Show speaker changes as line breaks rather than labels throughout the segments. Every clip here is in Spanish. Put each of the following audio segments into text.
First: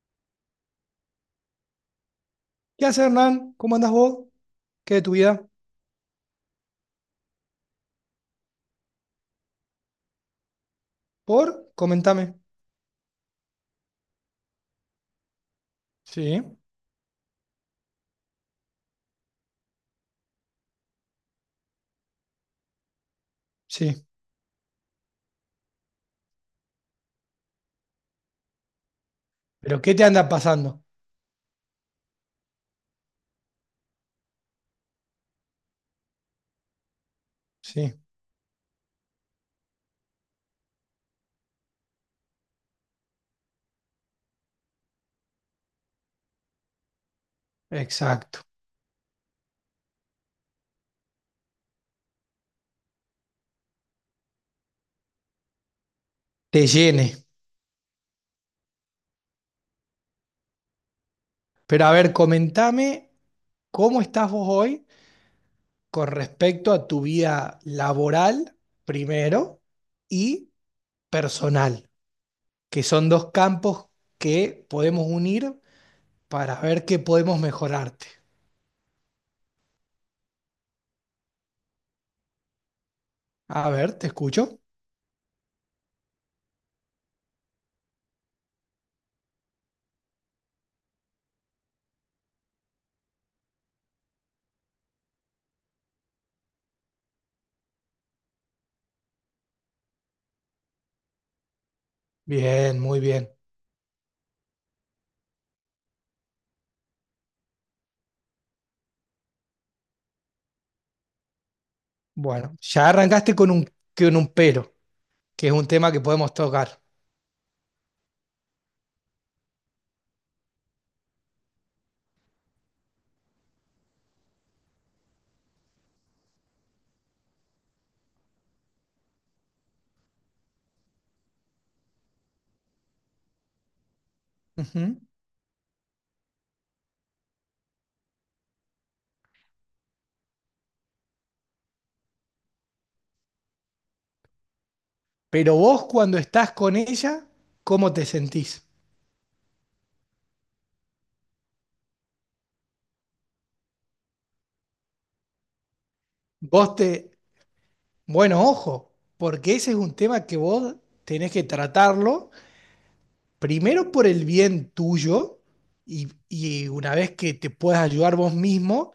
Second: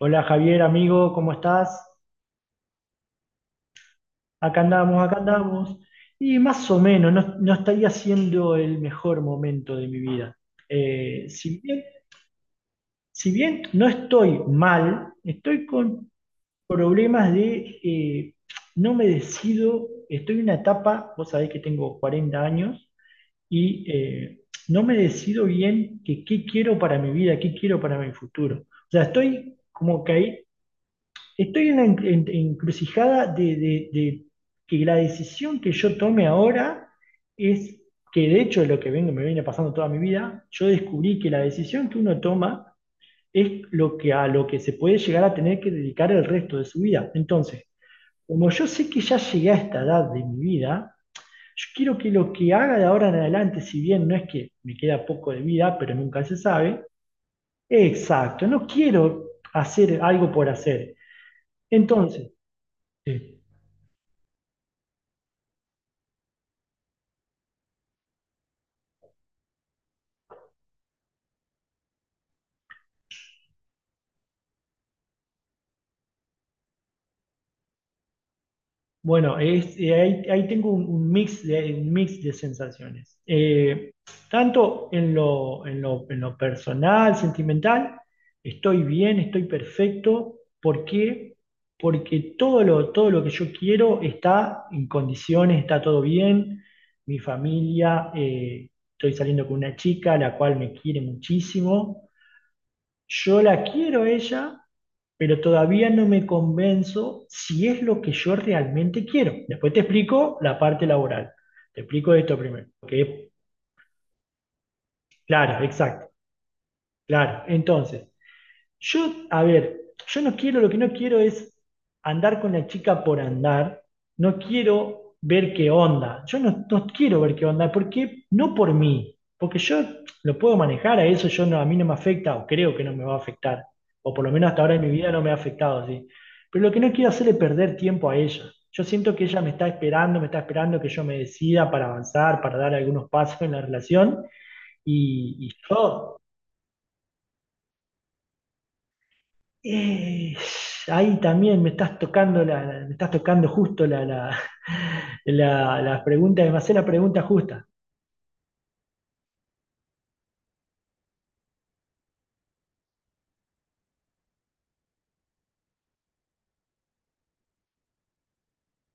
Hola Javier, amigo, ¿cómo estás?
¿Qué haces, Hernán? ¿Cómo andás vos?
Acá
¿Qué
andamos,
de tu
acá
vida?
andamos. Y más o menos, no, no estaría siendo el mejor momento de mi vida. Eh, si
¿Por?
bien,
Comentame.
si bien no estoy mal, estoy con
Sí,
problemas de. No me decido, estoy en una etapa, vos sabés que tengo 40 años, y
sí.
eh, no me decido bien que qué quiero para mi vida, qué quiero para mi futuro. O sea, estoy
¿Pero qué
como
te
que
anda
ahí
pasando?
estoy en una encrucijada de que la decisión que yo tome ahora es,
Sí,
que de hecho es lo que me viene pasando toda mi vida. Yo descubrí que la decisión que uno toma es lo que, a lo que se puede llegar a tener que dedicar el resto de su vida. Entonces,
exacto.
como yo sé que ya llegué a esta edad de mi vida, yo quiero que lo que haga de ahora en adelante, si bien no es que me queda poco de vida, pero nunca se
Te
sabe,
llene.
exacto, no quiero hacer algo por hacer.
Pero a ver,
Entonces,
comentame
sí.
cómo estás vos hoy con respecto a tu vida laboral, primero, y personal, que son dos campos que podemos unir para ver qué podemos mejorarte.
Bueno, ahí tengo un mix de un mix de sensaciones.
A ver, te escucho.
Tanto en lo personal, sentimental, estoy bien, estoy perfecto. ¿Por qué? Porque todo lo que yo quiero está en condiciones, está todo bien. Mi familia, estoy saliendo con una chica, la cual me quiere muchísimo,
Bien, muy bien.
yo la quiero a ella, pero todavía no me convenzo si es lo que yo realmente quiero. Después te explico la parte laboral. Te explico esto
Bueno,
primero.
ya
Que es...
arrancaste con un pero, que es
Claro,
un tema que
exacto,
podemos tocar.
claro. Entonces, yo, a ver, yo no quiero, lo que no quiero es andar con la chica por andar, no quiero ver qué onda, yo no, no quiero ver qué onda, porque no por mí, porque yo lo puedo manejar a eso, yo no, a mí no me afecta, o creo que no me va a afectar, o por lo menos hasta ahora en mi
Ujú.
vida no me ha afectado, ¿sí? Pero lo que no quiero hacer es perder tiempo a ella. Yo siento que ella me está esperando que yo me decida para avanzar, para dar algunos pasos en la relación, y, y
Pero vos cuando
yo
estás con ella, ¿cómo te sentís?
Eh, Ahí también me estás tocando me estás tocando justo la pregunta, me hace
Vos
la
te...
pregunta justa.
Bueno, ojo, porque ese es un tema que vos tenés que tratarlo, primero por el bien tuyo, y una vez que te puedas ayudar vos mismo,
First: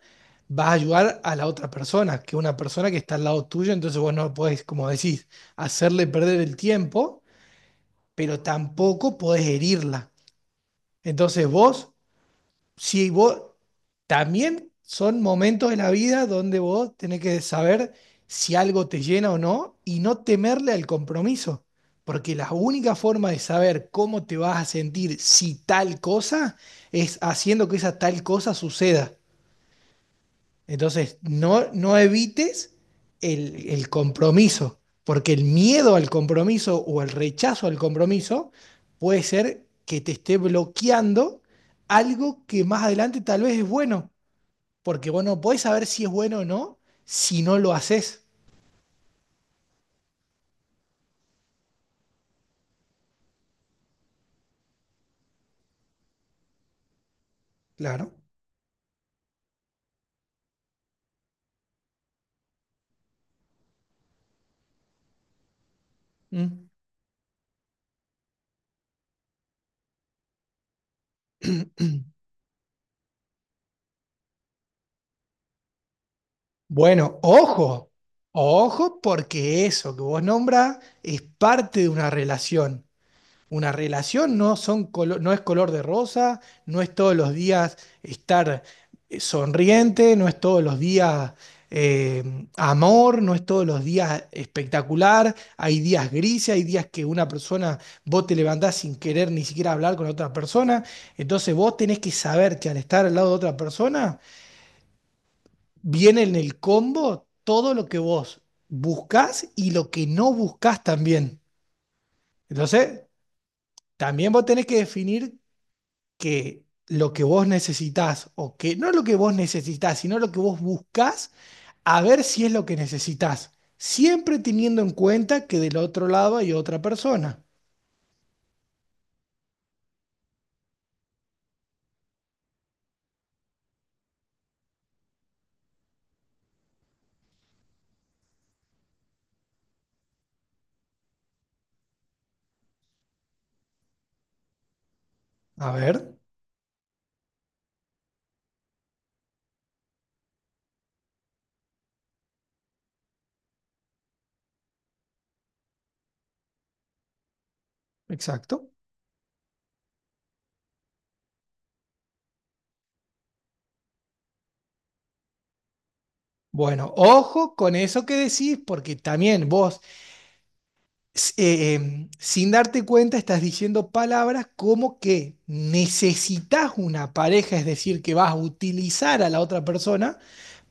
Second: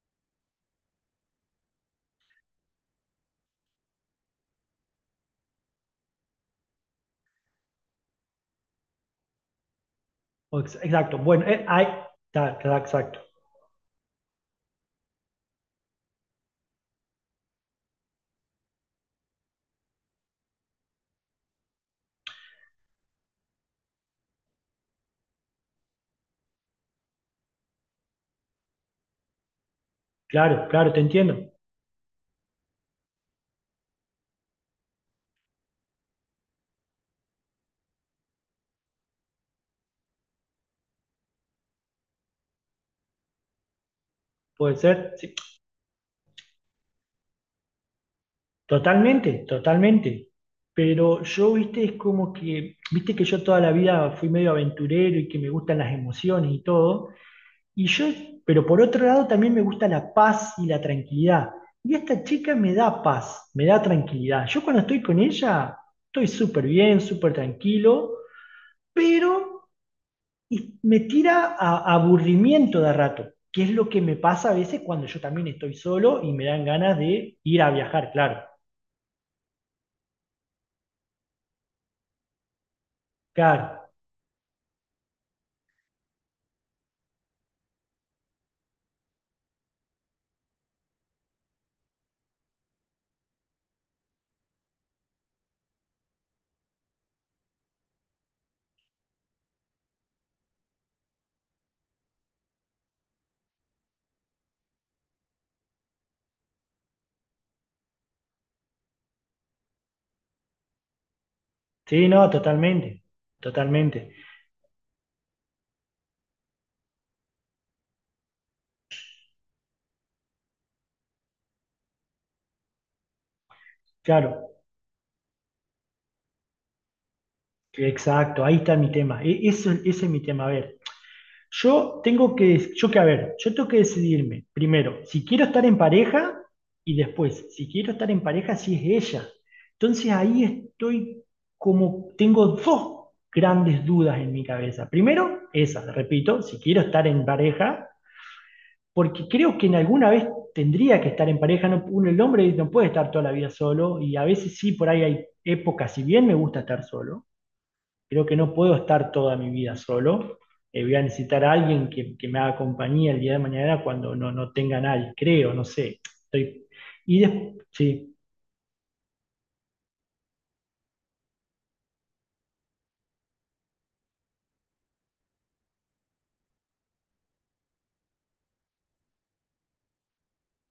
vas a ayudar a la otra persona, que es una persona que está al lado tuyo. Entonces vos no podés, como decís, hacerle perder el tiempo, pero tampoco podés herirla.
O ex- Exacto, bueno,
Entonces
ahí
vos si
exacto.
vos también, son momentos de la vida donde vos tenés que saber si algo te llena o no y no temerle al compromiso, porque la única forma de saber cómo te vas a sentir si tal cosa es haciendo que esa tal cosa suceda.
Claro, claro, te
Entonces,
entiendo.
no, no evites el compromiso, porque el miedo al compromiso o el rechazo al compromiso puede ser que te esté bloqueando algo que más adelante tal vez es bueno,
Puede
porque
ser,
vos
sí.
no podés saber si es bueno o no si no lo haces.
Totalmente, totalmente. Pero yo, viste, es como que, viste que yo toda la vida fui medio aventurero y que me gustan las emociones y todo. Y yo,
Claro.
pero por otro lado también me gusta la paz y la tranquilidad. Y esta chica me da paz, me da tranquilidad. Yo cuando estoy con ella, estoy súper
Mm.
bien, súper tranquilo, pero y- me tira a aburrimiento de rato, que es lo que me pasa a veces cuando yo también estoy solo y me dan ganas
Bueno,
de ir a
ojo,
viajar, claro.
ojo, porque eso que vos nombras es parte de una relación. Una
Claro.
relación no, no es color de rosa, no es todos los días estar sonriente, no es todos los días eh, amor, no es todos los días espectacular. Hay días grises, hay días que una persona, vos te levantás sin querer ni siquiera hablar con otra persona. Entonces vos tenés que saber que al estar al lado de otra persona, viene en el combo todo lo que vos buscás y lo que no buscás también.
Sí, no,
Entonces,
totalmente. Totalmente.
también vos tenés que definir que lo que vos necesitás, o que no lo que vos necesitás, sino lo que vos buscás, a ver si es lo que necesitás, siempre
Claro.
teniendo en cuenta que del otro lado hay otra persona.
Exacto, ahí está mi tema. E- Eso, ese es mi tema. A ver. Yo tengo que, yo que, a ver, yo tengo que decidirme primero si quiero estar en pareja, y después si quiero estar en pareja si es ella. Entonces ahí estoy como, tengo dos grandes dudas en mi cabeza. Primero,
A
esa,
ver,
repito, si quiero estar en pareja, porque creo que en alguna vez tendría que estar en pareja, no, uno, el hombre no puede estar toda la vida solo y a veces sí, por ahí hay épocas, si bien me gusta estar solo, creo que no
exacto.
puedo estar toda mi vida solo. Voy a necesitar a alguien que me haga compañía el día de mañana cuando no, no tenga nadie, creo, no sé. Estoy...
Bueno,
Y des-
ojo con eso
sí,
que decís, porque también vos, sin darte cuenta, estás diciendo palabras como que necesitas una pareja, es decir, que vas a utilizar a la otra persona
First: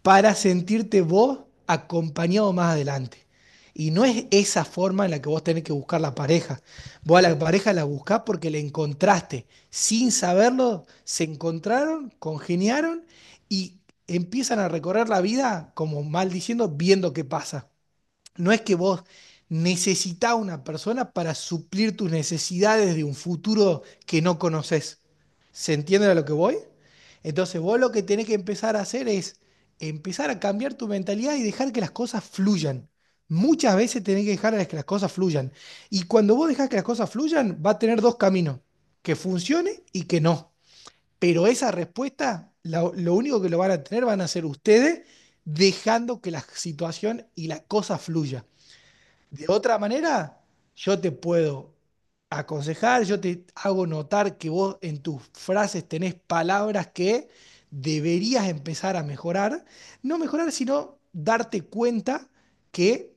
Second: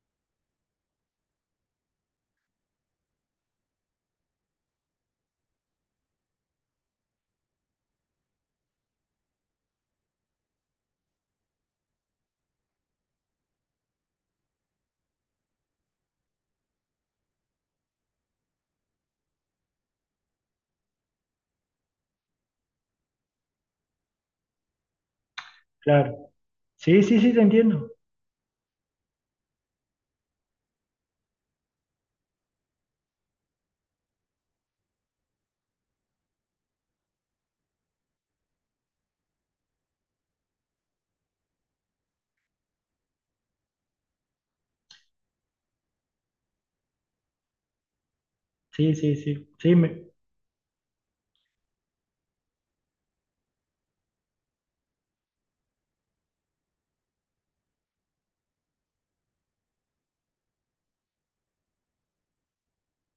para sentirte vos acompañado más adelante. Y no es esa forma en la que vos tenés que buscar la pareja. Vos a la pareja la buscás porque la encontraste. Sin saberlo, se encontraron, congeniaron y empiezan a recorrer la vida como mal diciendo, viendo qué pasa. No es que vos necesitás una persona para suplir tus necesidades de un futuro que no conoces. ¿Se entiende a lo
claro.
que voy?
Sí, sí, sí, te
Entonces vos
entiendo.
lo que tenés que empezar a hacer es empezar a cambiar tu mentalidad y dejar que las cosas fluyan. Muchas veces tenés que dejar a que las cosas fluyan. Y cuando vos dejás que las cosas fluyan, va a tener dos caminos, que funcione y que no. Pero esa respuesta, lo único que lo van a tener van a ser ustedes dejando que la situación y la cosa fluya.
Sí, sí,
De
sí. Sí,
otra
me...
manera, yo te puedo aconsejar, yo te hago notar que vos en tus frases tenés palabras que deberías empezar a mejorar. No mejorar, sino darte cuenta que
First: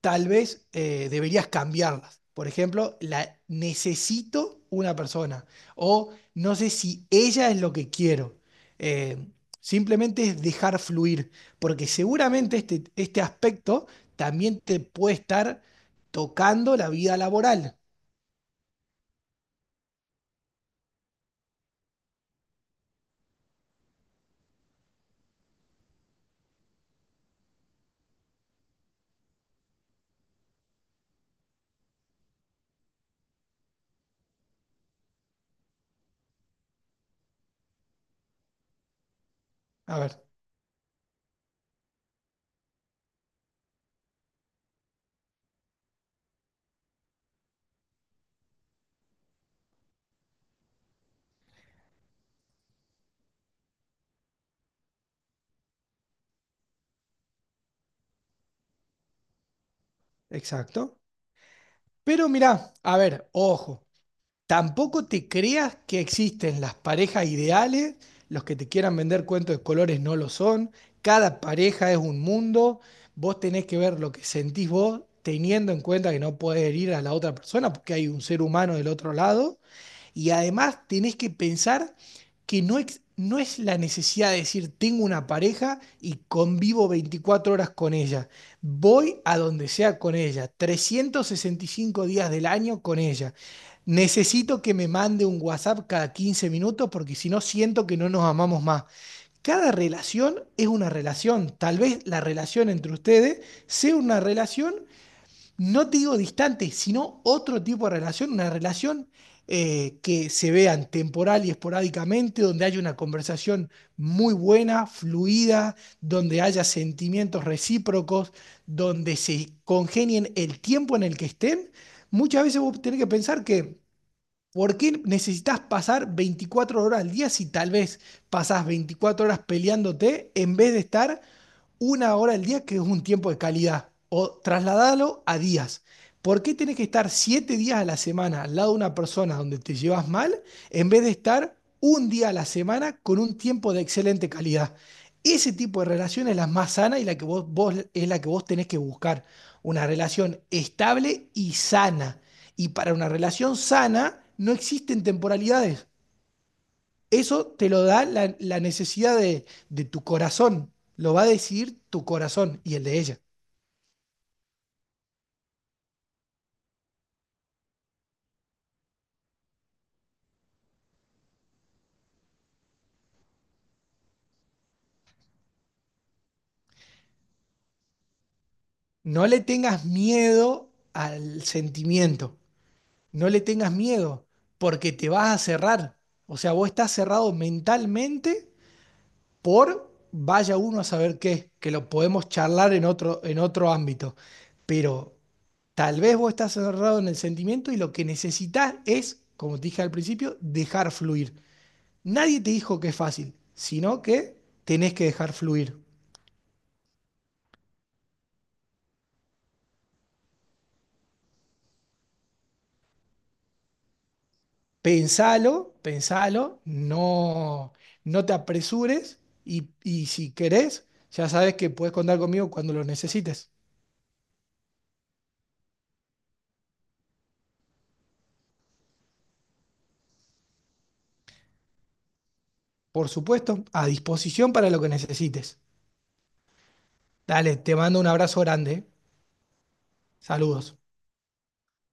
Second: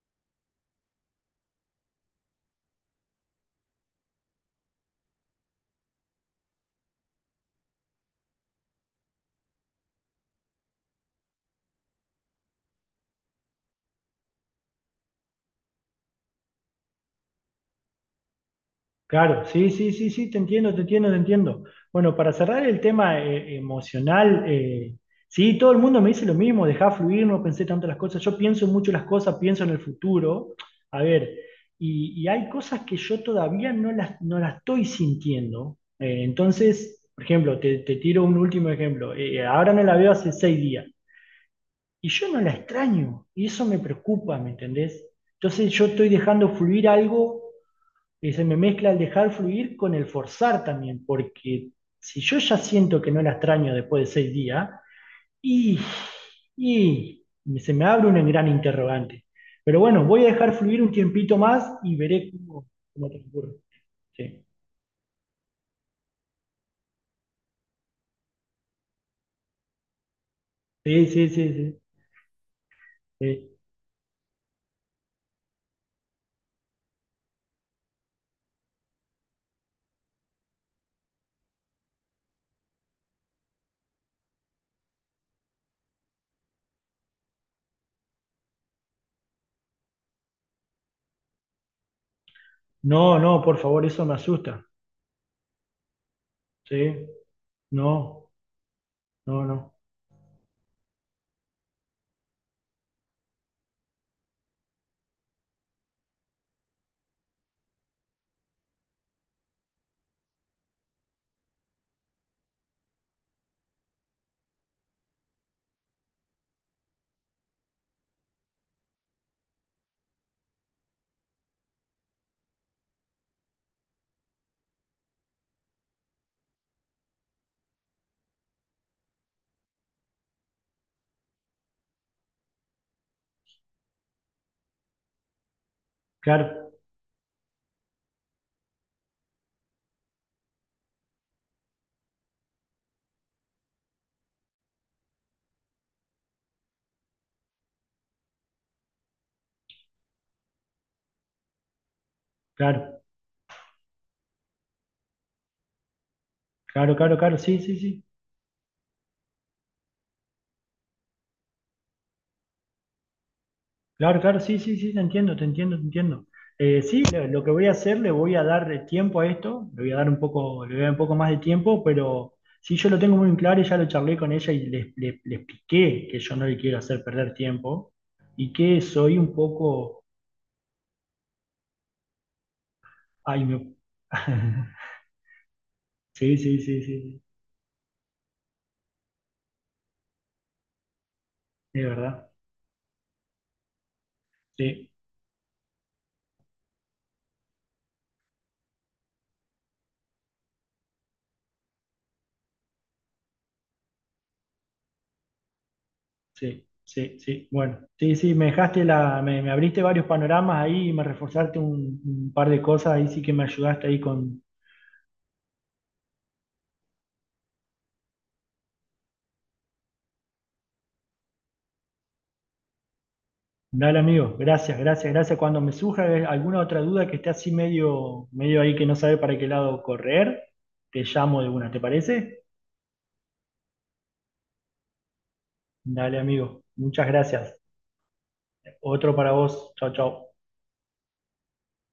tal vez deberías cambiarlas. Por ejemplo, la necesito una persona o no sé si ella es lo que quiero. Eh, simplemente es dejar fluir, porque seguramente este aspecto también te puede estar tocando la vida laboral.
Claro, sí, sí, sí, sí, te entiendo, te entiendo, te entiendo. Bueno, para cerrar el tema emocional, sí, todo el mundo me dice lo mismo, dejá fluir, no pensé tanto las cosas. Yo pienso mucho las cosas, pienso en el futuro. A ver, y hay cosas que yo todavía no las estoy sintiendo. Entonces, por ejemplo, te tiro un último ejemplo. Ahora no la
A
veo
ver,
hace 6 días y yo no la extraño y eso me preocupa, ¿me entendés? Entonces yo estoy dejando fluir algo y se me mezcla el dejar fluir con el forzar también, porque si yo ya siento que no la extraño después de 6 días, y, y se me abre un gran interrogante. Pero bueno, voy a dejar fluir un
exacto.
tiempito más y
Pero
veré cómo,
mirá, a
cómo
ver,
transcurre.
ojo.
Sí.
Tampoco te creas que existen las parejas ideales, los que te quieran vender cuentos de colores no lo son,
Sí, sí,
cada
sí, sí,
pareja es un mundo, vos
sí.
tenés que ver lo que sentís vos teniendo en cuenta que no puedes herir a la otra persona porque hay un ser humano del otro lado y además tenés que pensar que no, no es la necesidad de decir, tengo una pareja y convivo 24 horas con ella. Voy a donde sea con ella, 365 días del año con
No,
ella.
no, por favor, eso me
Necesito
asusta.
que me mande un WhatsApp cada quince
Sí,
minutos porque si no siento que no nos
no,
amamos más.
no,
Cada
no.
relación es una relación. Tal vez la relación entre ustedes sea una relación, no te digo distante, sino otro tipo de relación, una relación que se vean temporal y esporádicamente, donde haya una conversación muy buena, fluida, donde haya sentimientos recíprocos, donde se congenien el tiempo en el que estén. Muchas veces vos tenés que pensar que, ¿por qué necesitas pasar 24 horas al día si tal vez pasás 24 horas peleándote en vez de estar una hora al día, que es un tiempo de calidad, o trasladarlo a días? ¿Por qué
Claro,
tenés que estar 7 días a la semana al lado de una persona donde te llevas mal, en vez de estar un día a la semana con un tiempo de excelente calidad? Ese tipo de relación es la más sana y la que es la que vos tenés que buscar. Una relación estable y sana. Y para
claro,
una relación sana no existen temporalidades.
claro, claro, claro,
Eso
sí,
te
sí,
lo
sí.
da la necesidad de tu corazón. Lo va a decir tu corazón y el de ella.
Claro, claro, sí, sí, sí, te entiendo, te entiendo, te entiendo. Sí, lo que voy a hacer, le voy a dar tiempo a esto, le voy a dar un poco, le voy a dar un poco más de tiempo, pero sí, yo lo tengo muy en claro y ya lo charlé con ella y le expliqué que yo no le quiero hacer perder tiempo y que soy
No
un
le tengas
poco...
miedo al sentimiento. No le
Ay,
tengas
me...
miedo porque te vas a cerrar.
Sí,
O sea,
sí,
vos
sí,
estás
sí, sí,
cerrado mentalmente por vaya uno a saber qué, que
es
lo podemos
verdad.
charlar en otro ámbito.
Sí,
Pero tal vez vos estás cerrado en el sentimiento y lo que necesitas es, como te dije al principio, dejar fluir. Nadie te dijo que es fácil, sino que tenés que dejar fluir.
sí, sí, sí. Bueno, sí, sí, me dejaste la, me abriste varios panoramas ahí y me reforzaste un par de cosas, ahí sí que me ayudaste ahí con...
Pensalo, pensalo, no, no te apresures y si querés, ya sabes que puedes contar conmigo cuando lo necesites.
Dale, amigo. Gracias, gracias, gracias. Cuando me surja alguna otra duda que esté así medio, medio ahí que no sabe para qué lado correr, te llamo de una, ¿te parece?
Por supuesto, a disposición para lo que necesites.
Dale, amigo. Muchas gracias.
Dale, te mando un abrazo grande. ¿Eh?
Otro para vos. Chao, chao.
Saludos.